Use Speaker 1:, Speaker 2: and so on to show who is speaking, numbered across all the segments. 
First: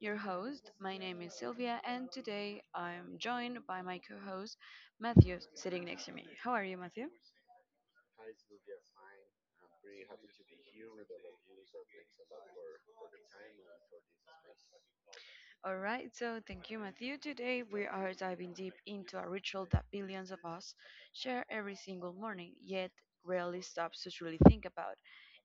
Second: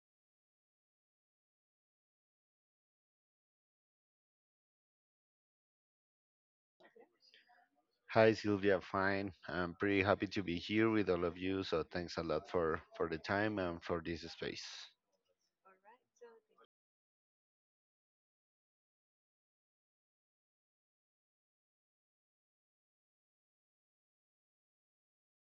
Speaker 1: your host. My name is Sylvia, and today I'm joined by my co host, Matthew, sitting next to me. How are you, Matthew?
Speaker 2: Hi Sylvia, fine. I'm pretty happy to be here with all of you, so thanks a lot for the time and for this space.
Speaker 1: All right, so thank you, Matthew. Today we are diving deep into a ritual that billions of us share every single morning, yet rarely stops to truly think about.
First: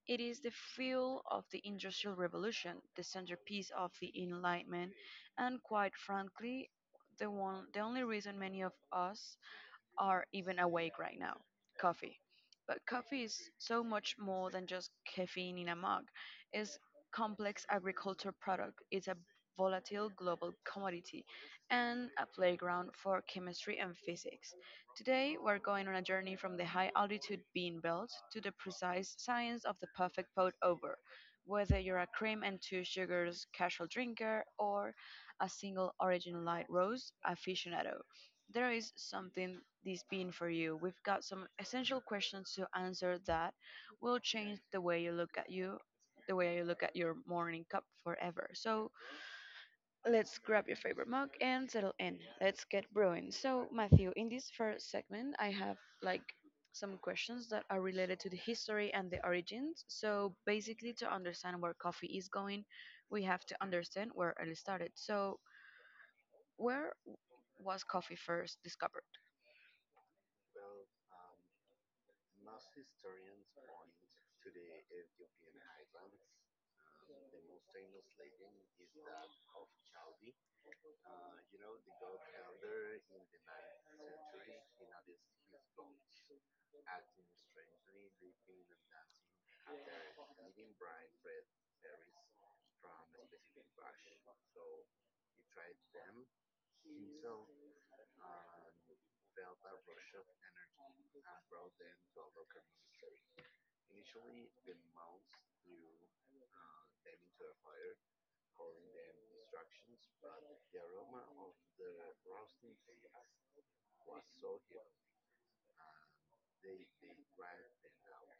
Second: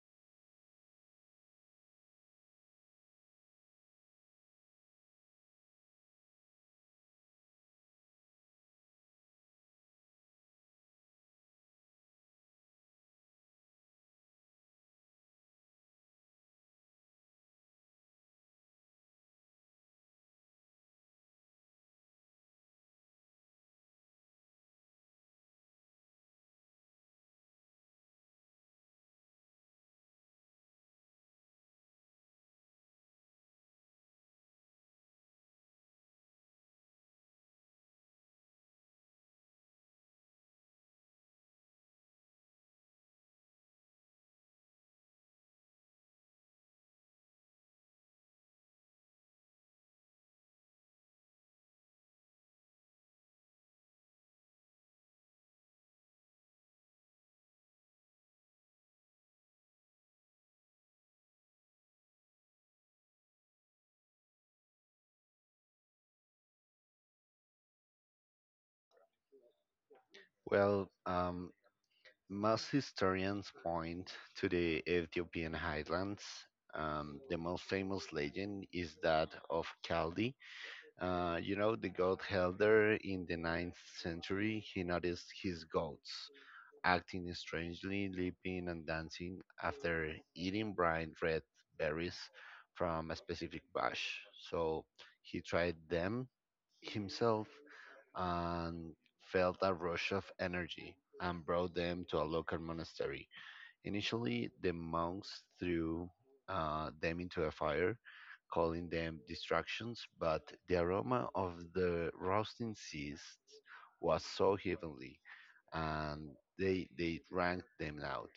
Speaker 1: It is the fuel of the Industrial Revolution, the centerpiece of the Enlightenment, and quite frankly, the only reason many of us are even awake right now coffee. But coffee is so much more than just caffeine in a mug. It's complex agriculture product. It's a volatile global commodity and a playground for chemistry and physics. Today we're going on a journey from the high altitude bean belt to the precise science of the perfect pour. Over. Whether you're a cream and two sugars casual drinker or a single origin light roast aficionado, there is something this being for you. We've got some essential questions to answer that will change the way you look at the way you look at your morning cup forever. So let's grab your favorite mug and settle in. Let's get brewing. So Matthew, in this first segment, I have like some questions that are related to the history and the origins. So basically, to understand where coffee is going, we have to understand where it started. So where was coffee first discovered?
Speaker 2: Well, um, Most historians point to the Ethiopian highlands. The most famous legend is that of Kaldi. The goat herder in the 9th century, he noticed his goats acting strangely, leaping and dancing after eating bright red berries from a specific bush. So he tried them himself and felt a rush of energy, and brought them to a local monastery. Initially, the monks threw them into a fire, calling them distractions, but the aroma of the roasting seeds was so heavenly, and they drank them out,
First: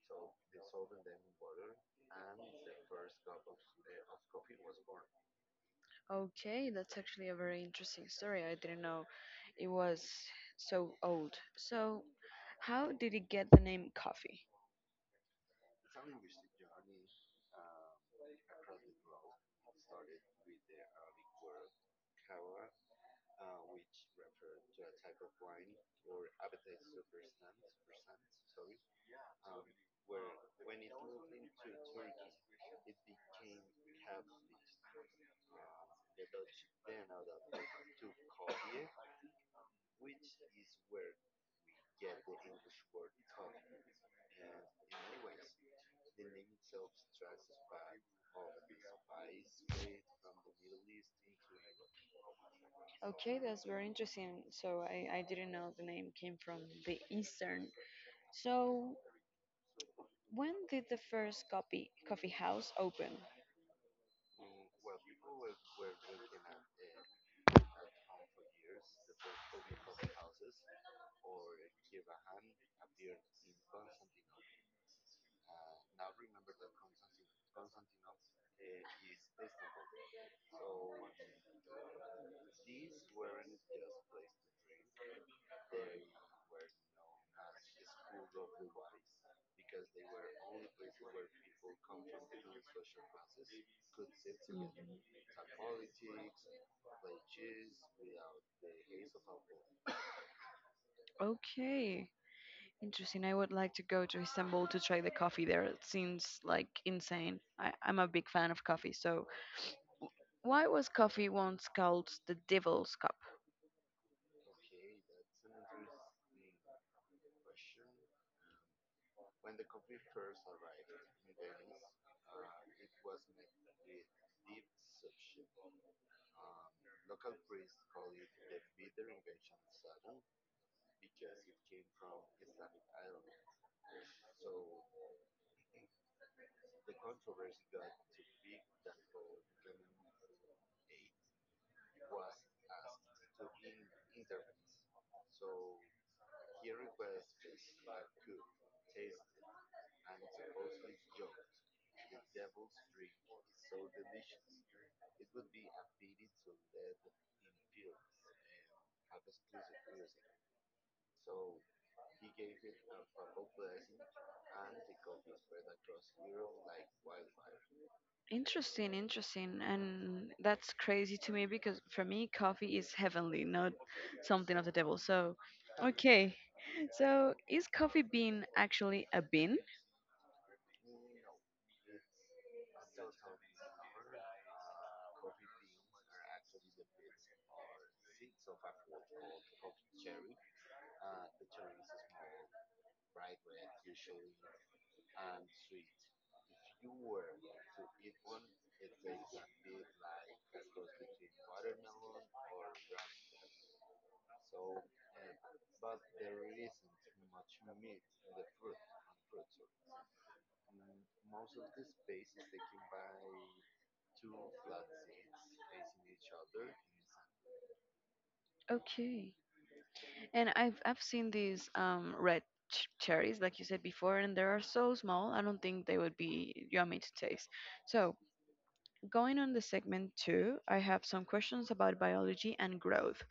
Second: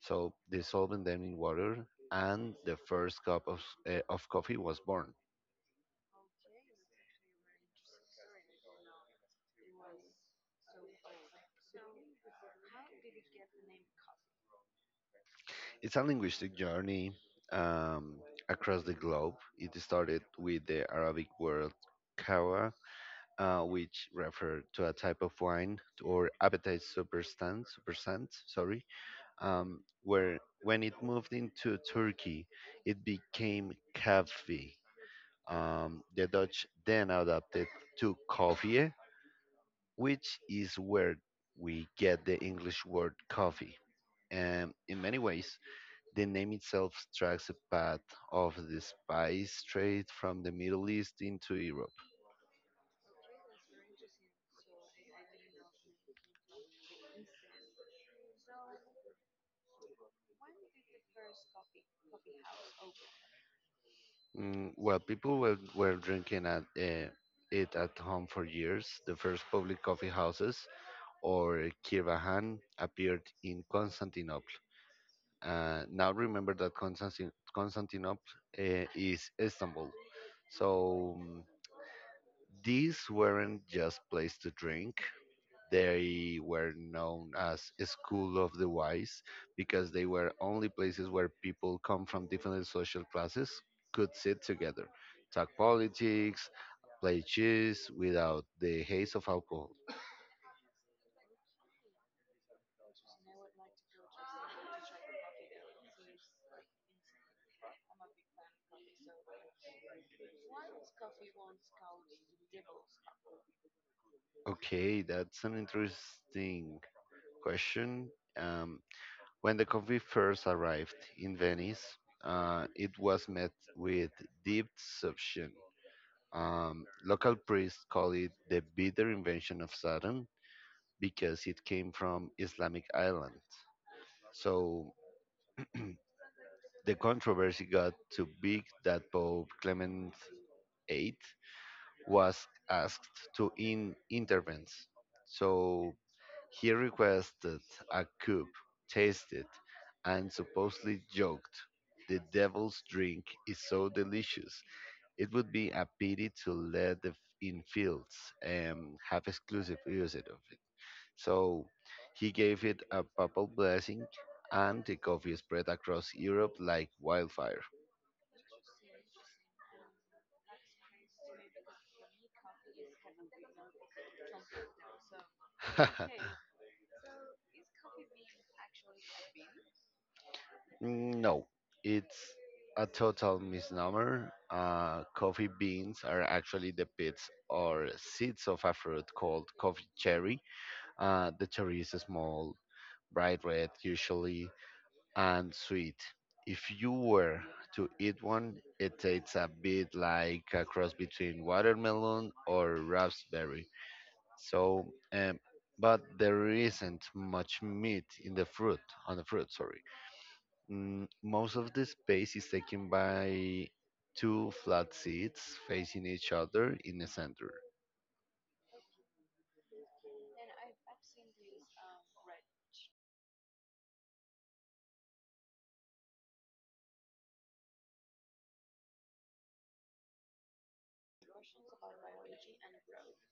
Speaker 2: so dissolving them in water, and the first cup of coffee was born.
Speaker 1: Okay, that's actually a very interesting story. I didn't know it was so old. So, how did it get the name coffee?
Speaker 2: It's a linguistic journey um, across the globe. It started with the Arabic word kawa, which referred to a type of wine or appetite where when it moved into Turkey, it became kahve. The Dutch then adapted to koffie, which is where we get the English word coffee. And in many ways, the name itself tracks a path of the spice trade from the Middle East into Europe.
Speaker 1: Okay, that's very interesting. So, I didn't know the name came from the Eastern. So, when did the first coffee house open?
Speaker 2: While people were drinking at, it at home for years, the first public coffee houses, or kirvahan, appeared in Constantinople. Now remember that Constantinople is Istanbul. So mm, these weren't just places to drink. They were known as a school of the wise because they were only places where people come from different social classes could sit together, talk politics, play chess without the haze of alcohol.
Speaker 1: Okay, interesting. I would like to go to Istanbul to try the coffee there. It seems like insane. I'm a big fan of coffee. So, why was coffee once called the devil's cup?
Speaker 2: Okay, that's an interesting question. Um, When the coffee first arrived in Venice, it was met with deep deception. Local priests call it the bitter invention of Saturn because it came from Islamic island. So the controversy got too big that Pope Clement VIII was asked to intervene. So he requested a cup, tasted, and supposedly joked, "The devil's drink is so delicious. It would be a pity to let the infields have exclusive usage of it." So he gave it a papal blessing, and the coffee spread across Europe like wildfire.
Speaker 1: Interesting, interesting. And that's crazy to me because for me, coffee is heavenly, not something of the devil. So, okay. So, is coffee bean actually a bean?
Speaker 2: Mm, no, it's a total misnomer. Coffee beans are actually the pits or seeds of a fruit called coffee cherry. The cherry is small, bright red usually, and sweet. If you were to eat one, it tastes a bit like a cross between watermelon or raspberry. So, um, but there isn't much meat in the fruit, on the fruit, sorry. Most of the space is taken by two flat seats facing each other in the center.
Speaker 1: Okay. And I've seen these red cherries like you said before and they are so small. I don't think they would be yummy to taste. So, going on the segment two, I have some questions about biology and growth.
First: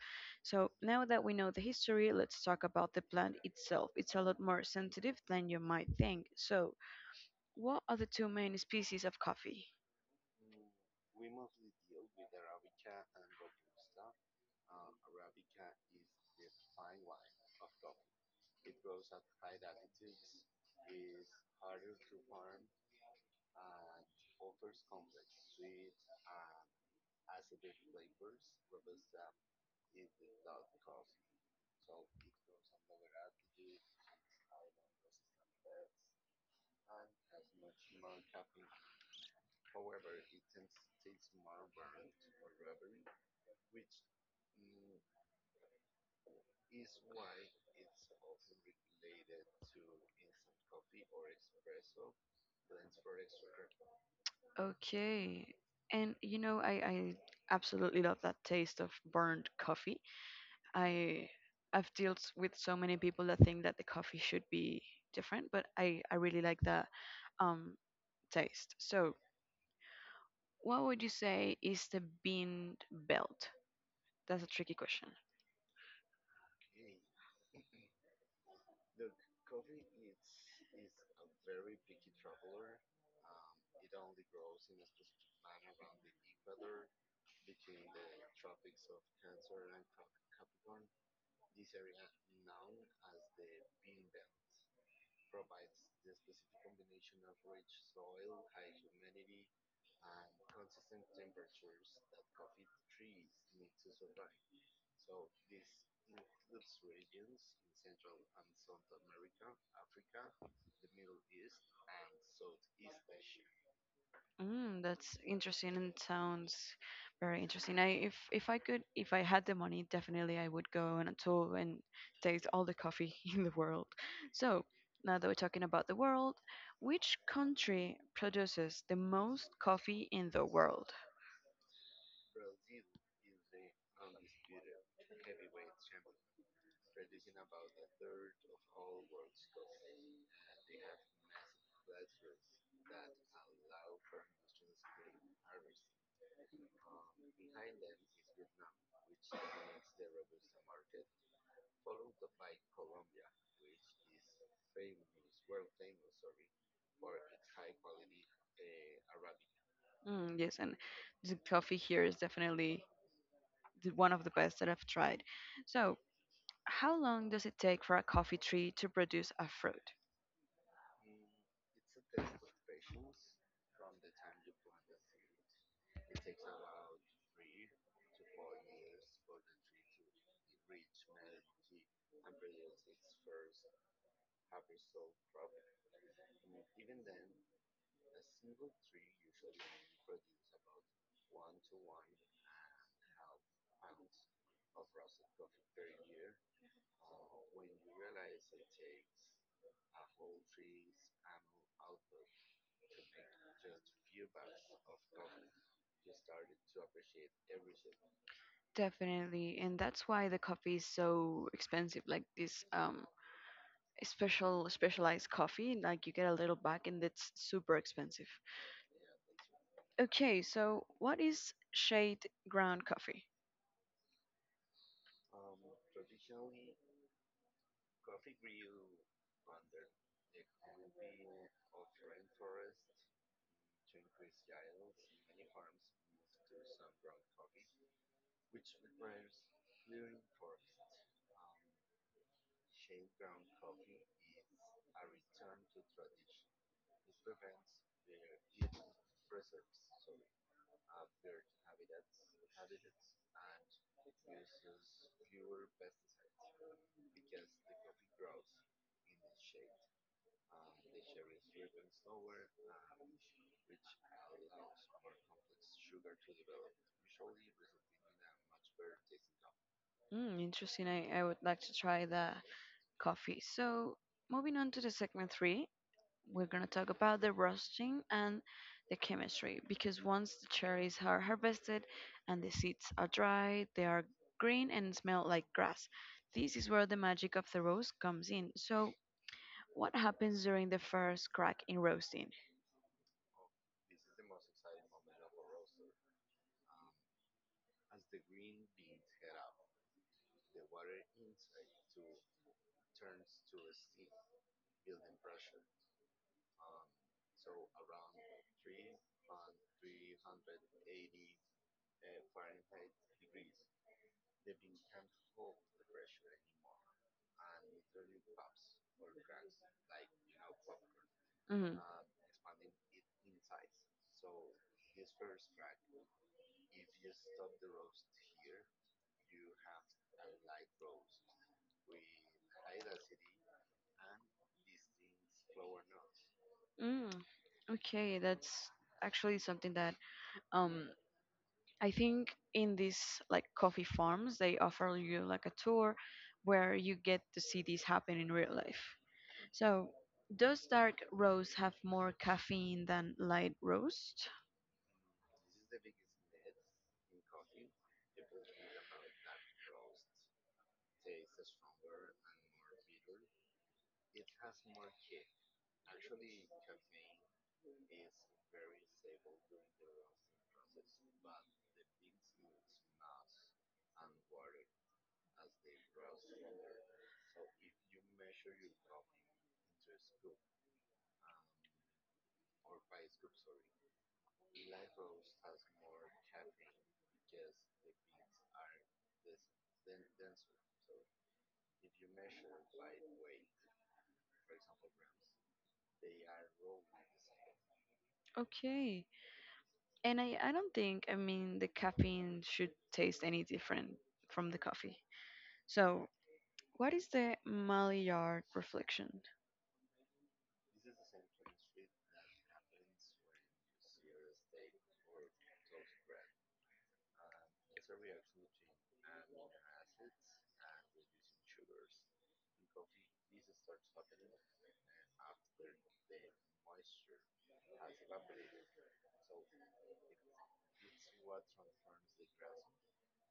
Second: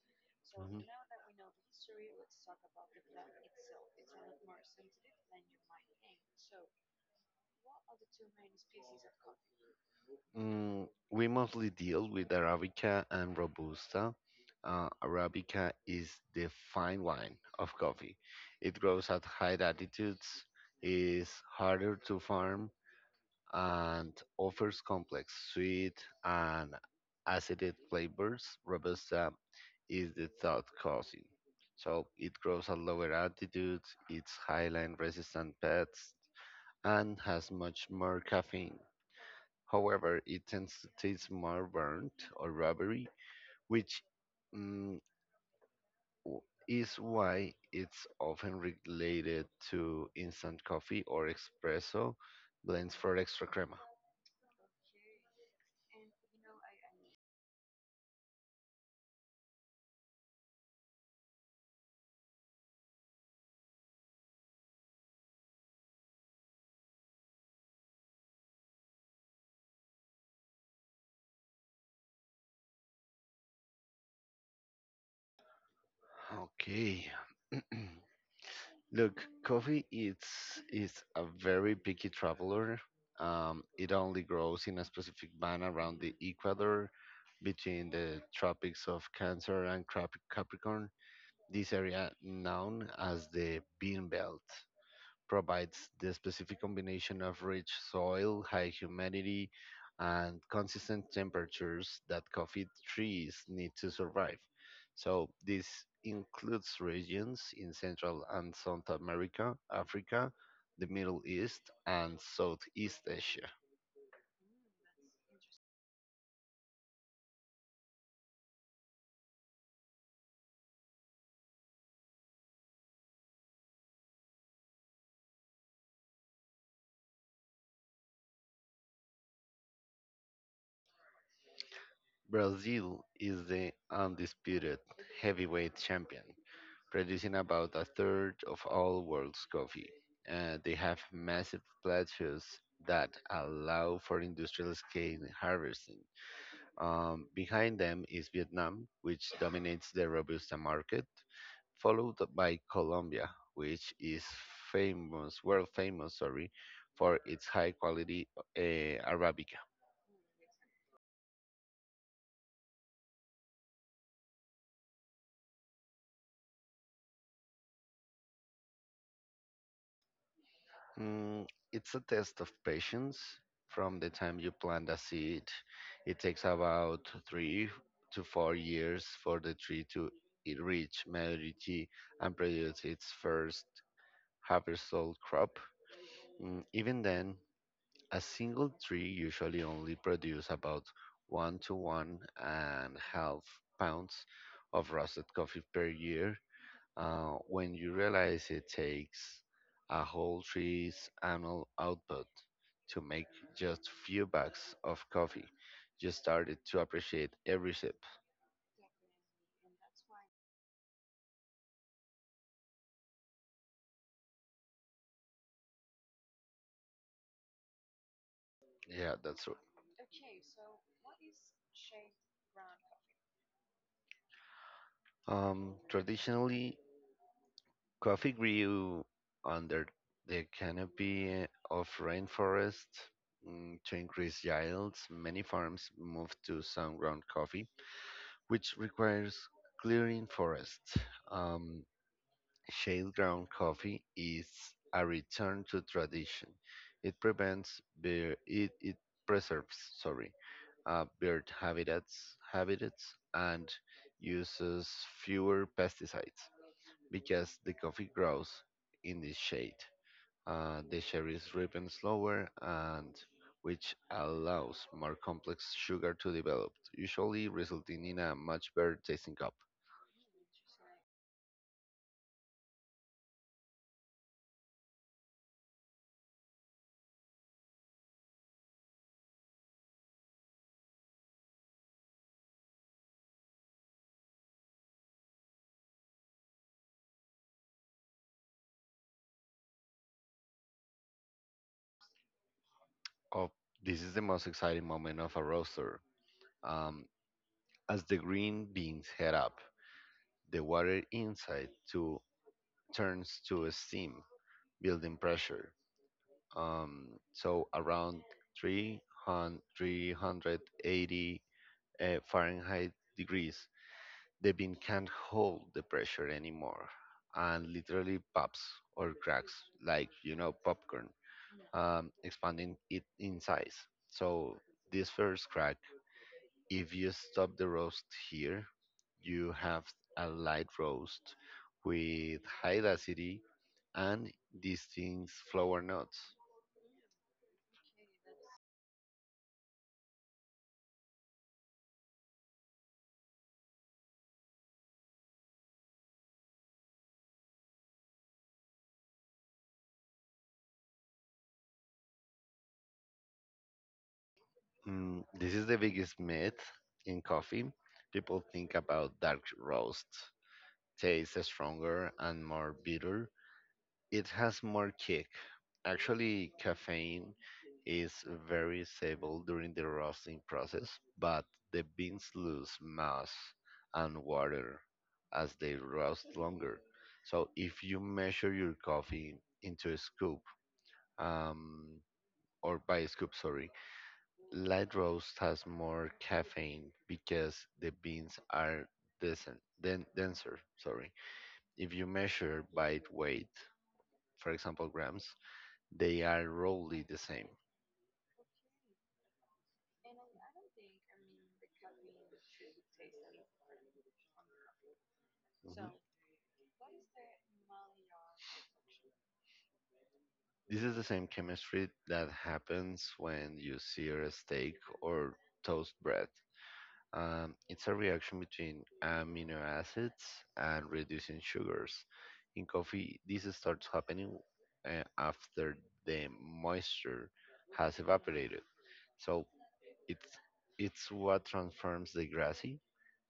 Speaker 1: So, now that we know the history, let's talk about the plant itself. It's a lot more sensitive than you might think.
Speaker 2: Mhm.
Speaker 1: So, what are the two main species of coffee?
Speaker 2: We mostly deal with Arabica and Robusta. Arabica is the fine wine of coffee. It grows at high altitudes, is harder to farm, and offers complex, sweet, and acidic flavors. Robusta is the third cousin. So it grows at lower altitudes, it's highline resistant pests, and has much more caffeine. However, it tends to taste more burnt or rubbery, which mm, w- is why it's often related to instant coffee or espresso blends for extra crema.
Speaker 1: Okay. And you know, I absolutely love that taste of burnt coffee. I I've dealt with so many people that think that the coffee should be different, but I really like that um taste. So what would you say is the bean belt? That's a tricky question.
Speaker 2: Okay. Look, coffee it's is a very picky traveler. It only grows in a specific band around the equator, between the tropics of Cancer and Capricorn. This area, known as the Bean Belt, provides the specific combination of rich soil, high humidity, and consistent temperatures that coffee trees need to survive. So this includes regions in Central and South America, Africa, the Middle East, and Southeast Asia.
Speaker 1: Mm, that's interesting and sounds very interesting. I if I could if I had the money, definitely I would go on a tour and taste all the coffee in the world. So now that we're talking about the world, which country produces the most coffee in the world?
Speaker 2: Brazil is the undisputed heavyweight champion, producing about a third of all world's coffee. They have massive plateaus that allow for industrial scale harvesting. Behind them is Vietnam, which dominates the Robusta market, followed by Colombia, which is world famous, sorry, for its high quality Arabica.
Speaker 1: Mm, yes, and the coffee here is definitely one of the best that I've tried. So how long does it take for a coffee tree to produce a fruit?
Speaker 2: Mm, it's a test of patience. From the time you plant a seed, it takes about 3 to 4 years for the tree to reach maturity and produce its first harvestable crop. Even then, a single tree usually only produces about one to one and half pounds of roasted coffee per year. Uh, when you realize it takes a whole tree's annual output to make just few bags of coffee, you started to appreciate every sip.
Speaker 1: Definitely, and that's why the coffee is so expensive. Like this special specialized coffee, like you get a little bag and it's super expensive.
Speaker 2: Yeah, that's true.
Speaker 1: Okay, so what is shade ground coffee?
Speaker 2: Traditionally, coffee grew under the canopy of rainforest. Mm, to increase yields, many farms moved to sun ground coffee, which requires clearing forests. Um, Shade-ground coffee is a return to tradition. It preserves, sorry, bird habitats and uses fewer pesticides because the coffee grows in the shade. The cherries ripen slower, and which allows more complex sugar to develop, usually resulting in a much better tasting cup.
Speaker 1: Mm, interesting. I would like to try the coffee. So moving on to the segment three, we're going to talk about the roasting and the chemistry because once the cherries are harvested and the seeds are dried, they are green and smell like grass. This is where the magic of the roast comes in. So, what happens during the first crack in roasting?
Speaker 2: Oh, this is the most exciting moment of a roaster. Um, As the green beans heat up, the water inside too turns to steam, building pressure. So around 300, 380 Fahrenheit degrees, the bean can't hold the pressure anymore and literally pops or cracks like, you know, popcorn,
Speaker 1: Mm,
Speaker 2: expanding it in size. So this first crack, if you stop the roast here, you have a light roast with high acidity and distinct flower notes.
Speaker 1: mm, okay, that's actually something that um I think in these like coffee farms they offer you like a tour where you get to see this happen in real life. So, caffeine than light roast.
Speaker 2: This is the biggest myth in coffee. People think about dark roasts, tastes stronger and more bitter, it has more kick. Actually, caffeine is very stable during the roasting process, but the beans lose mass and water as they roast longer. So if you measure your coffee into a scoop, um, or by a scoop, sorry, light roast has more caffeine because the beans are denser, denser, sorry. If you measure by weight, for example, grams, they are roughly the same.
Speaker 1: Okay. And I don't think, I mean, the caffeine should taste anything from coffee.
Speaker 2: Mhm.
Speaker 1: So, what is the mild selection?
Speaker 2: This is the same chemistry that happens when you sear a steak or toast bread. It's a reaction between amino acids and reducing sugars. In coffee, this starts happening after the moisture has evaporated. So It's it's what transforms the grassy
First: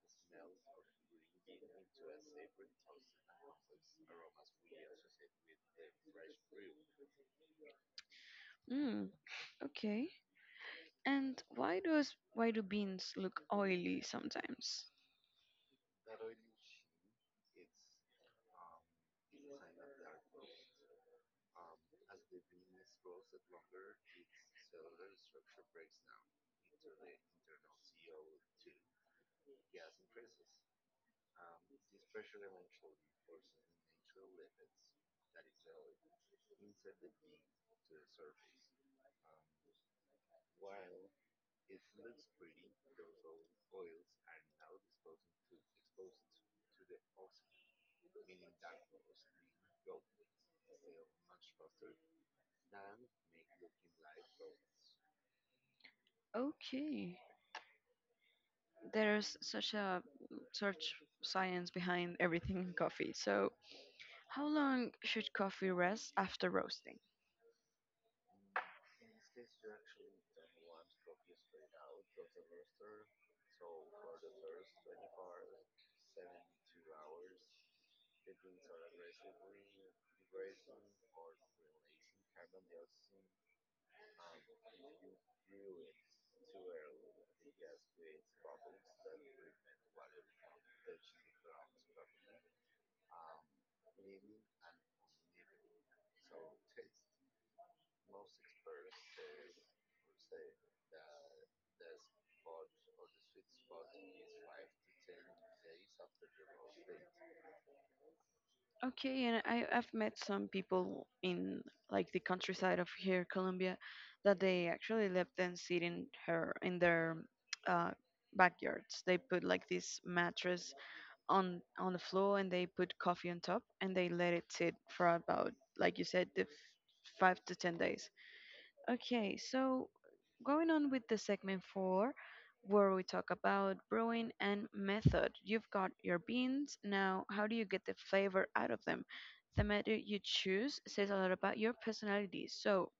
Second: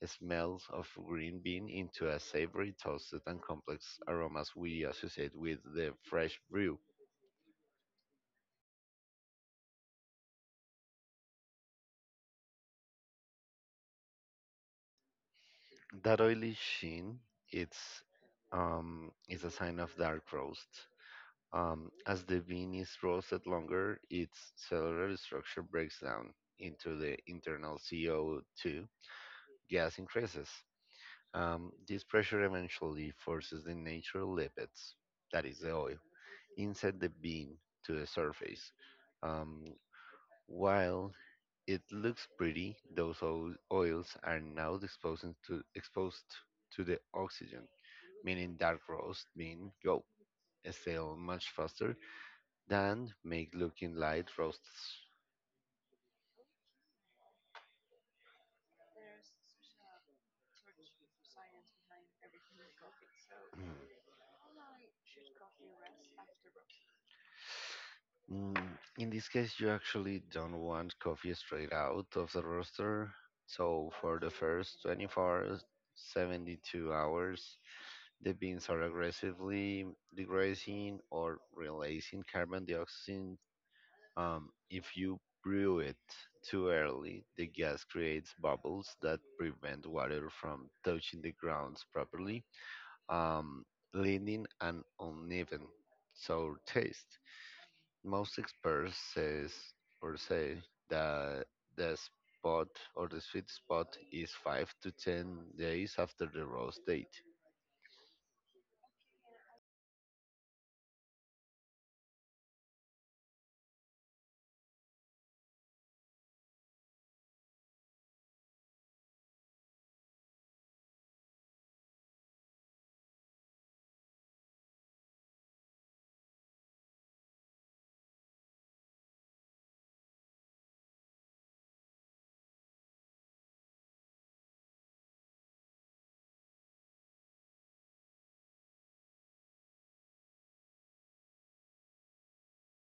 Speaker 2: smells of green bean into a savory, toasted, and complex aromas we associate with the fresh brew.
Speaker 1: Mm, okay. And why does why do beans look sometimes?
Speaker 2: That oily sheen, it's is a sign of dark roast. As the bean is roasted longer, its cellular structure breaks down into the internal CO2 gas increases. This pressure eventually forces the natural lipids, that is the oil, inside the beam to the surface. Um, while it looks pretty, those oils are now exposed to the oxygen, meaning dark roast bean go sell much faster than make looking light roasts.
Speaker 1: Okay. There's such a search science behind everything in coffee. So, how long should coffee rest after roasting?
Speaker 2: Mm, in this case, you actually don't want coffee straight out of the roaster. So, for the first 24, 72 hours, the beans are aggressively degrading or releasing carbon dioxide. If you brew it too early, the gas creates bubbles that prevent water from touching the grounds properly, um, leading an uneven sour taste. Most experts says or say that the spot the sweet spot is 5 to 10 days after the roast date.
Speaker 1: Okay, and I've met some people in like the countryside of here, Colombia, that they actually let them sit in her in their uh, backyards. They put like this mattress on the floor and they put coffee on top and they let it sit for about, like you said, 5 to 10 days. Okay, so going on with the segment four, where we talk about brewing and method. You've got your beans. Now, how do you get the flavor out of them? The method you choose says a lot about your personality. So,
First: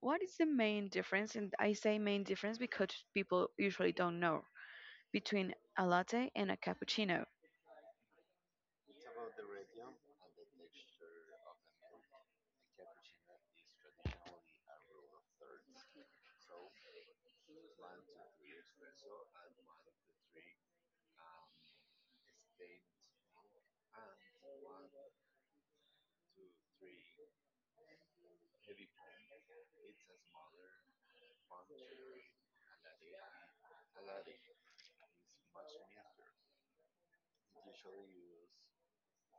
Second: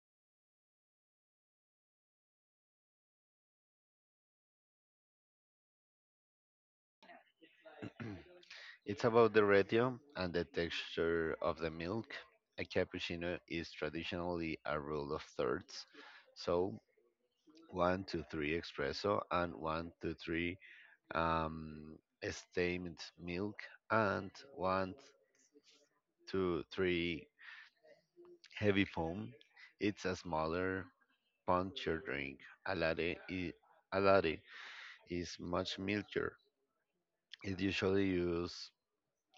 Speaker 1: what is the main difference? And I say main difference because people usually don't know between a latte and a cappuccino.
Speaker 2: It's about the ratio and the texture of the milk. A cappuccino is traditionally a rule of thirds, so one to three espresso and one to three um, steamed milk and one to three heavy foam. It's a smaller puncturing a latte, i- a latte is much milder. It usually uses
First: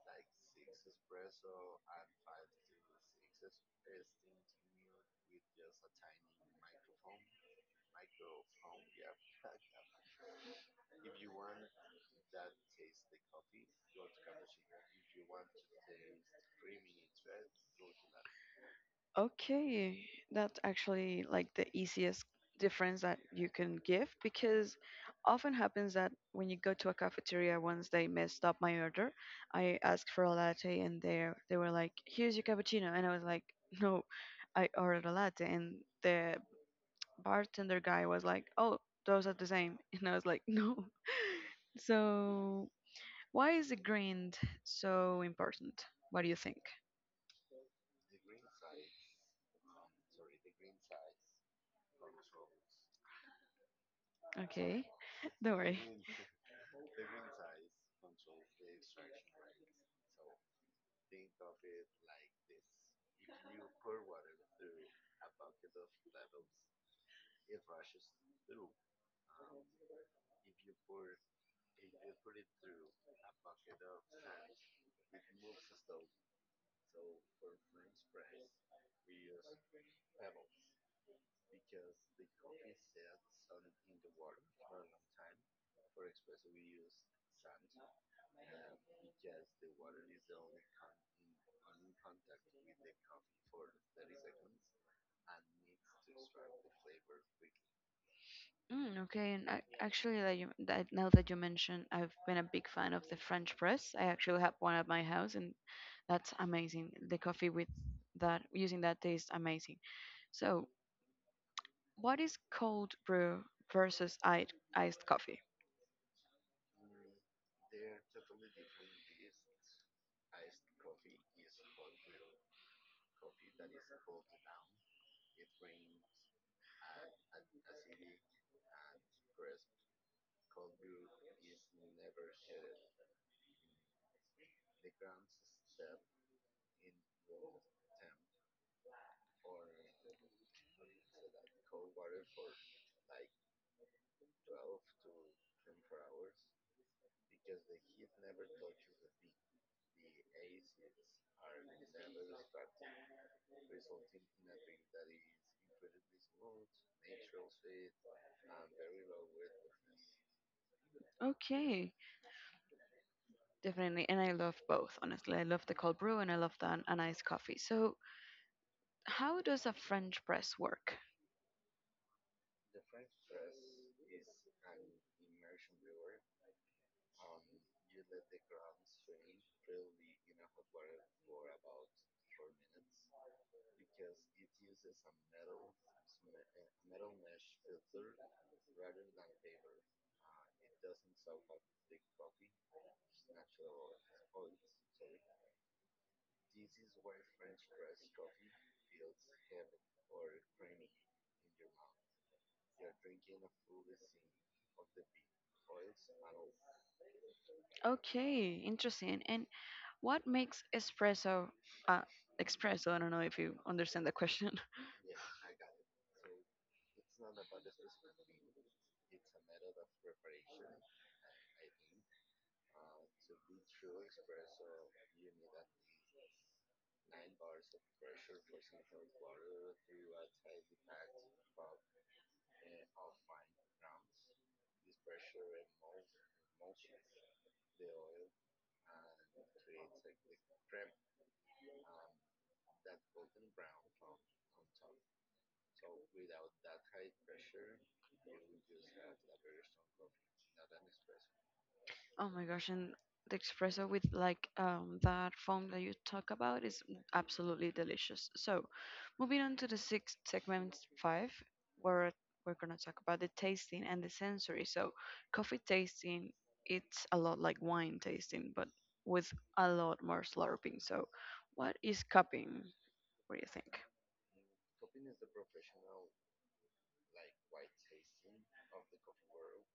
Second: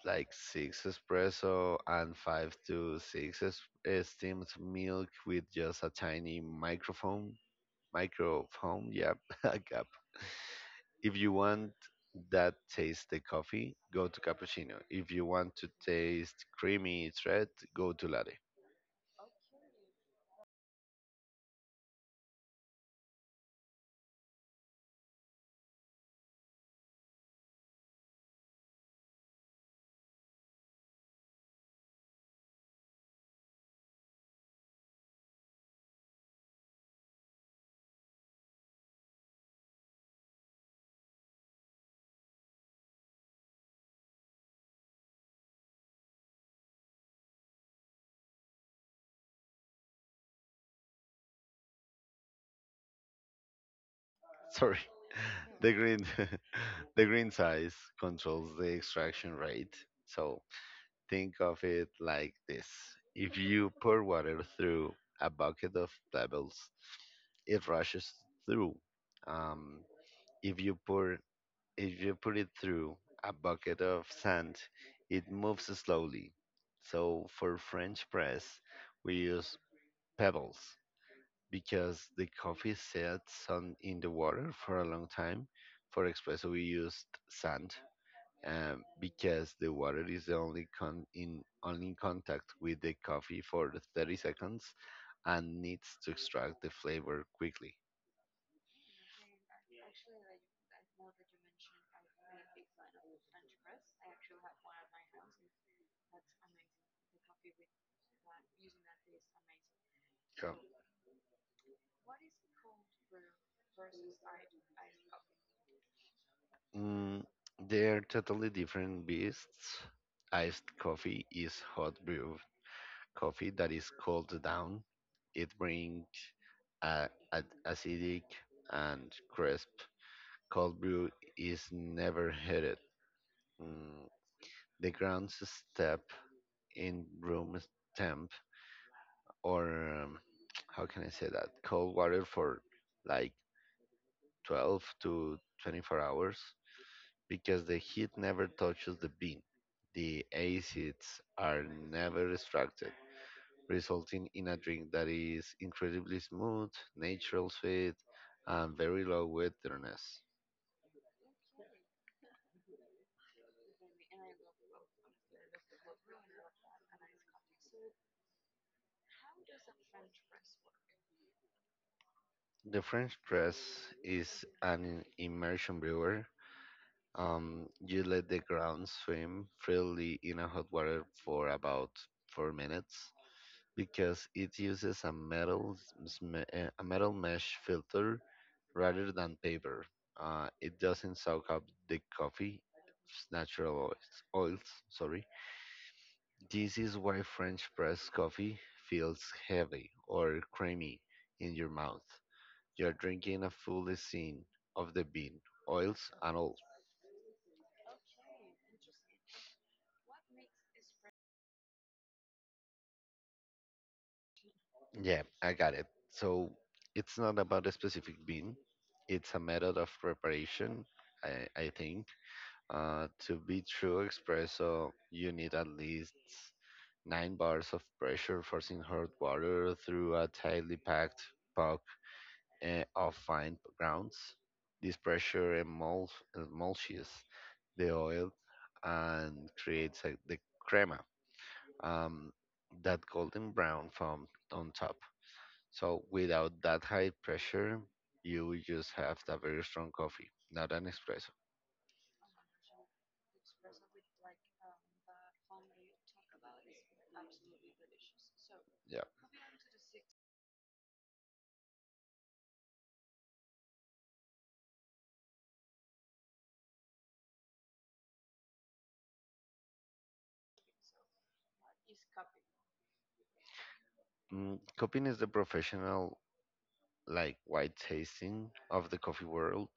Speaker 2: like six espresso and five to six steamed milk with just a tiny microphone. Microphone, yeah, a cup. If you want that taste the coffee, go to cappuccino. If you want to taste creamy thread, go to latte.
Speaker 1: Okay, that's actually like the easiest difference that you can give because often happens that when you go to a cafeteria, once they messed up my order, I asked for a latte and they were like, "Here's your cappuccino," and I was like, "No, I ordered a latte," and the bartender guy was like, "Oh, those are the same," and I was like, "No." So why is the grind so important? What do you think? Okay,
Speaker 2: Sorry.
Speaker 1: the
Speaker 2: The green the green size controls the extraction rate. So think of it like this. If you pour water through a bucket of pebbles, it rushes through. Um, if you put it through a bucket of sand, it moves slowly. So for French press, we use pebbles because the coffee sits on in the water for a long time. For espresso, we used sand because the water is the only contact with the coffee for 30 seconds and needs to extract the flavor quickly.
Speaker 1: mm, okay, and that you that now that you mention, I've been a big fan of the French press. I actually have one at my house, and that's amazing. The coffee with that using that tastes amazing.
Speaker 2: Yeah.
Speaker 1: So, what is cold brew versus iced coffee?
Speaker 2: Mm, they're totally different beasts. Iced coffee is hot brew coffee that is cooled down. It brings acidic and crisp. Cold brew is never heated. Mm, the grounds step in room temp or um, how can I say that? cold water for like 12 to 24 hours. Because the heat never touches the bean, the acids are never extracted, resulting in a drink that is incredibly smooth, natural sweet, and very low with bitterness.
Speaker 1: Okay, definitely, and I brew and I love that and iced. So,
Speaker 2: The French press is an immersion brewer. You let the ground swim freely in a hot water for about 4 minutes. Because it uses a metal mesh filter rather than paper, uh, it doesn't soak up the coffee's natural oils. Oils, sorry. This is why French press coffee feels heavy or creamy in your mouth. You're drinking a full scene of the bean, oils, and all.
Speaker 1: okay, interesting. And what makes uh, espresso? I don't know if you understand the question.
Speaker 2: Yeah, I got it. So it's not about a specific bean, it's a method of preparation, I think. To be true espresso, you need at least 9 bars of pressure forcing hot water through a tightly packed puck of fine grounds. This pressure emulsions the oil and creates the crema, um, that golden brown foam on top. So without that high pressure, you will just have a very strong coffee, not an espresso.
Speaker 1: With like that foam that you talk about, absolutely delicious. So
Speaker 2: Yeah.
Speaker 1: moving on to the sixth tech five, where we're going to talk about the tasting and the sensory. So, coffee tasting, it's a lot like wine tasting, but with a lot more slurping. So, what is cupping? What do you think?
Speaker 2: Cupping is the professional, like white tasting of the coffee world.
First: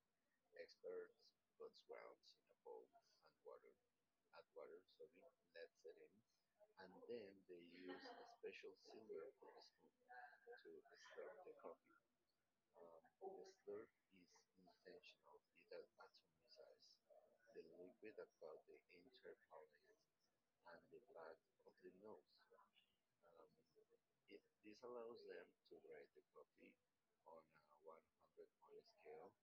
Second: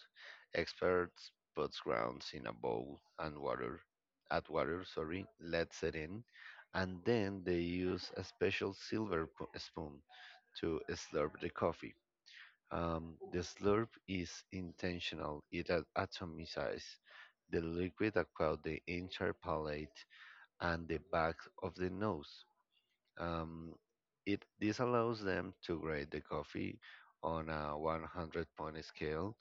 Speaker 2: Experts put grounds in a bowl and water, add water, sorry, lets it in, and then they use a special silver spoon to slurp the coffee. The slurp is intentional. It atomizes the liquid across the entire palate and the back of the nose. Um, it This allows them to grade the coffee on a 100 point scale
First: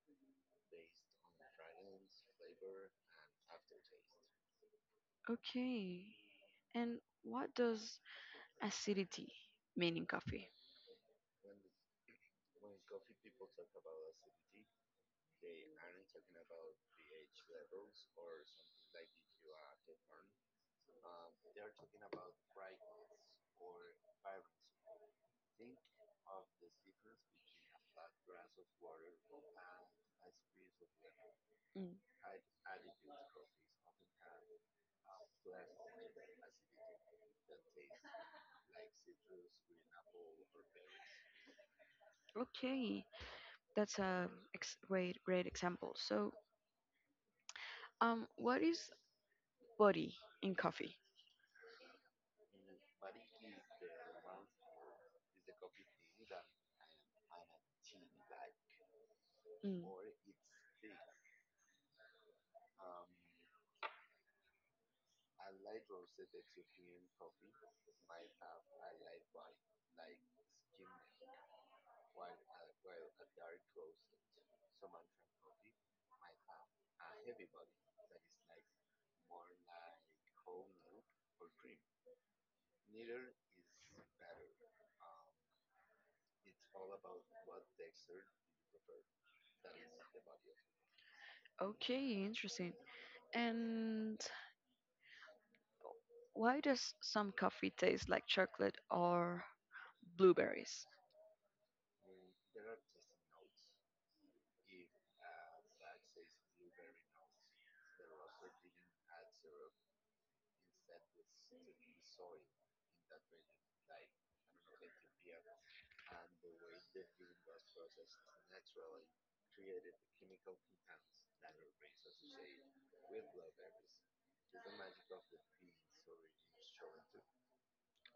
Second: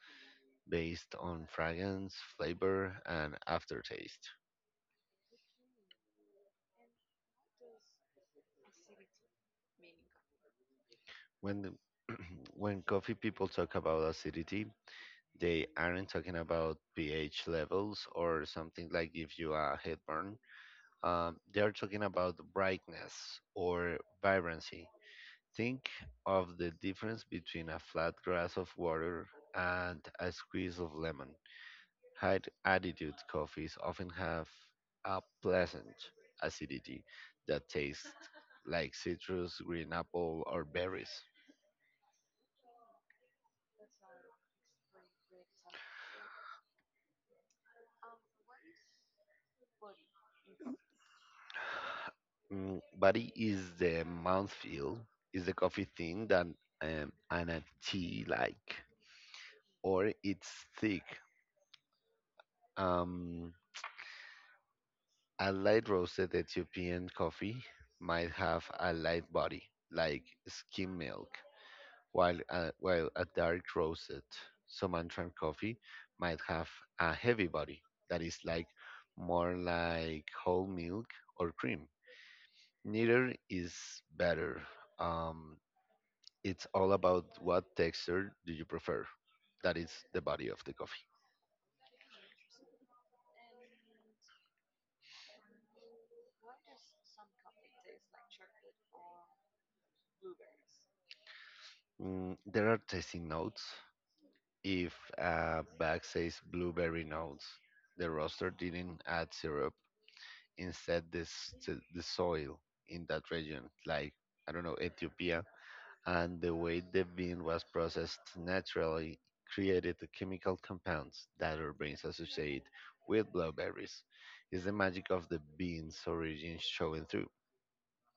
Speaker 2: based on fragrance, flavor, and aftertaste.
Speaker 1: Okay. And what does acidity mean in coffee?
Speaker 2: When the, when coffee people talk about acidity, they aren't talking about pH levels or something like give you a headburn, they're talking about brightness or vibrancy. Think of the difference between a flat glass of water and a squeeze of lemon.
Speaker 1: Mm,
Speaker 2: High altitude coffees often have a pleasant acidity that tastes like citrus, green apple, or berries.
Speaker 1: Okay, that's a great great example. So, what is body in coffee?
Speaker 2: Body is the mouthfeel, is the coffee thin than, and a tea like, or it's thick. Um, A light roasted Ethiopian coffee might have a light body, like skim milk, while a dark roasted Sumatran coffee might have a heavy body that is like more like whole milk or cream. Neither is better. Um, it's all about what texture do you prefer. That is the body of the coffee.
Speaker 1: Okay, interesting. And why does some coffee taste like chocolate or blueberries?
Speaker 2: There are tasting notes. If a bag says blueberry notes, the roaster didn't add syrup. Instead, this the soil in that region, like I don't know, Ethiopia, and the way the bean was processed naturally created the chemical compounds that our brains associate with blueberries. Is the magic of the bean's origin showing through?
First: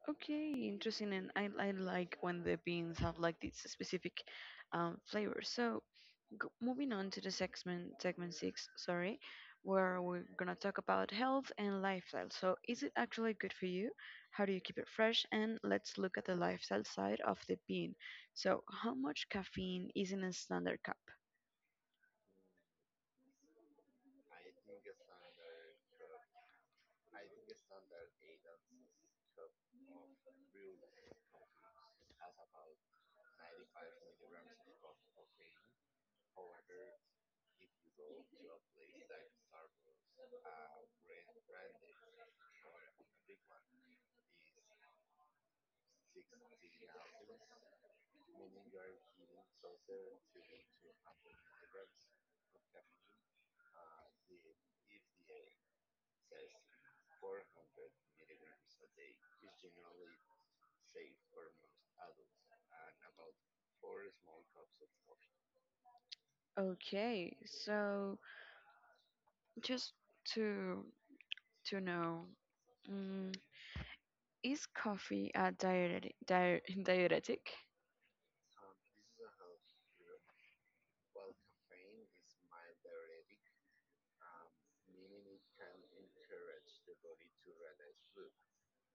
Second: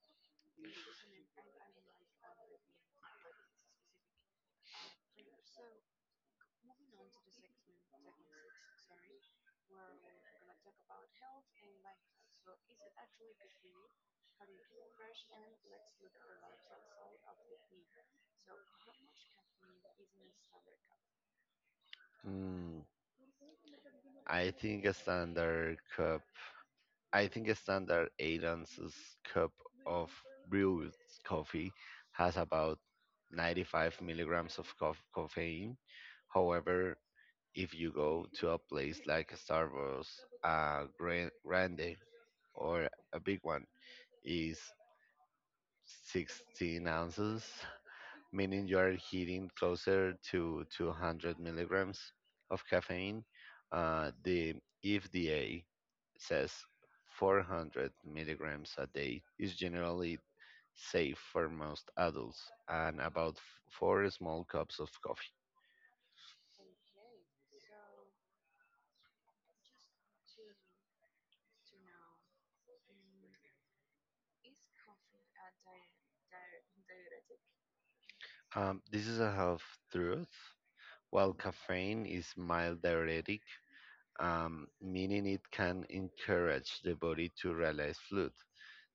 Speaker 1: Okay, interesting. And I like when the beans have like these specific flavors. So moving on to the segment six, sorry, where we're gonna talk about health and lifestyle. So is it actually good for you? How do you keep it fresh? And let's look at the lifestyle side of the bean. So how much caffeine is in a standard cup?
Speaker 2: Mm, I think a standard cup I think a standard 8 ounces cup of brewed coffee has about 95 milligrams of caffeine. However, if you go to a place like Starbucks, a grande or a big one is 16 ounces, meaning you are hitting closer to 200 milligrams of caffeine. The FDA says 400 milligrams a day is generally safe for most adults and about four small cups of coffee.
Speaker 1: Okay, so just to to know mm, is coffee a diuretic, diuretic?
Speaker 2: This is a half truth. While caffeine is mild diuretic, meaning it can encourage the body to release fluid,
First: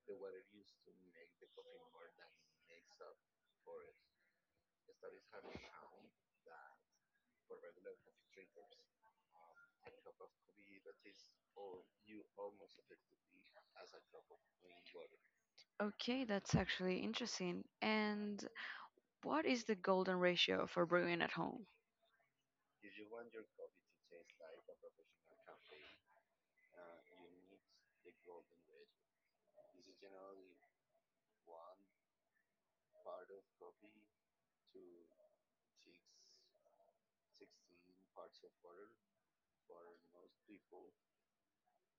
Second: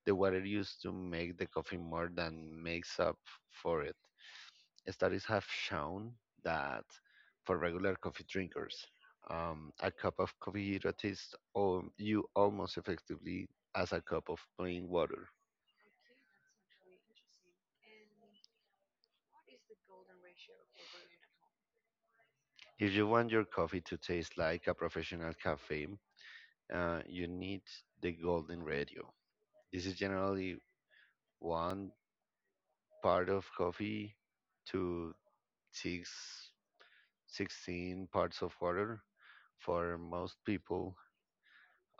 Speaker 2: the water used to make the coffee more than makes up for it. Studies have shown that for regular coffee drinkers, a cup of coffee hydrates you almost effectively as a cup of plain water.
Speaker 1: Okay, that's actually interesting. And what is the golden ratio for brewing at home?
Speaker 2: If you want your coffee to taste like a professional cafe, you need the golden ratio. This is generally 1 part of coffee to six sixteen parts of water, for most people.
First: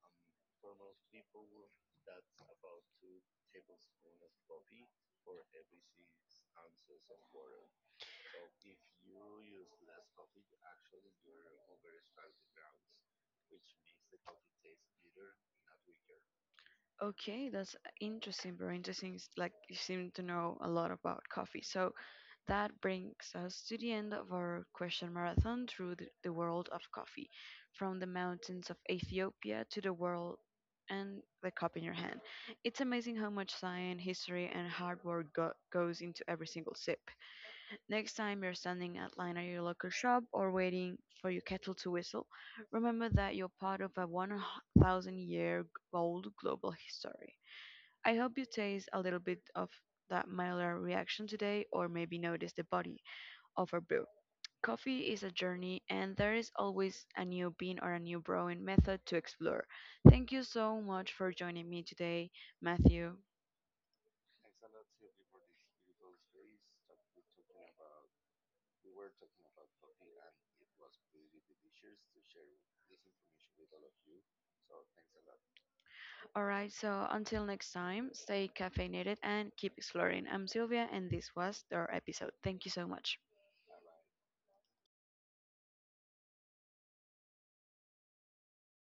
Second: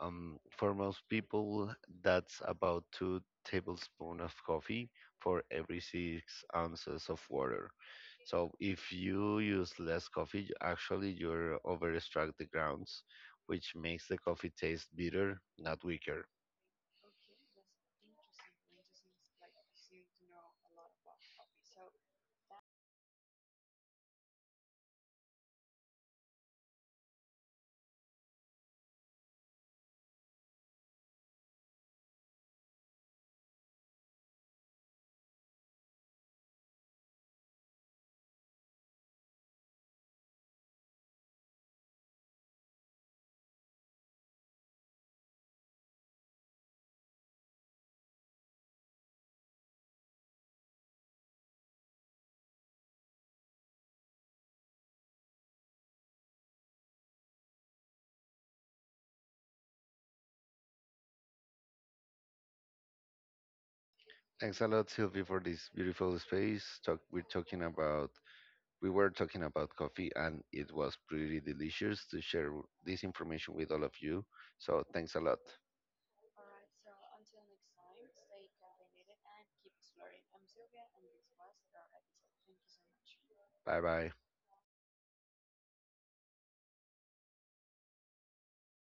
Speaker 2: For most people, that's about 2 tablespoons of coffee for every 6 ounces of water. So if you use less coffee, actually you're over extract the grounds, which makes the coffee taste bitter, not weaker.
Speaker 1: Okay, that's interesting, very interesting. It's like you seem to know a lot about coffee. So, that brings us to the end of our question marathon through the world of coffee, from the mountains of Ethiopia to the world and the cup in your hand. It's amazing how much science, history, and hard work goes into every single sip. Next time you're standing at line at your local shop or waiting for your kettle to whistle, remember that you're part of a 1,000 year old global history. I hope you taste a little bit of that milder reaction today, or maybe notice the body over brew. Coffee is a journey, and there is always a new bean or a new brewing method to explore. Thank you so much for joining me today, Matthew.
Speaker 2: Thanks a lot, Sylvie, for this beautiful space. We were talking about coffee, and it was pretty delicious to share this information with all of you. So thanks a lot.
Speaker 1: Alright, so until next time, stay caffeinated and keep exploring. I'm Sylvia, and this was our episode. Thank you so much.
Speaker 2: Bye.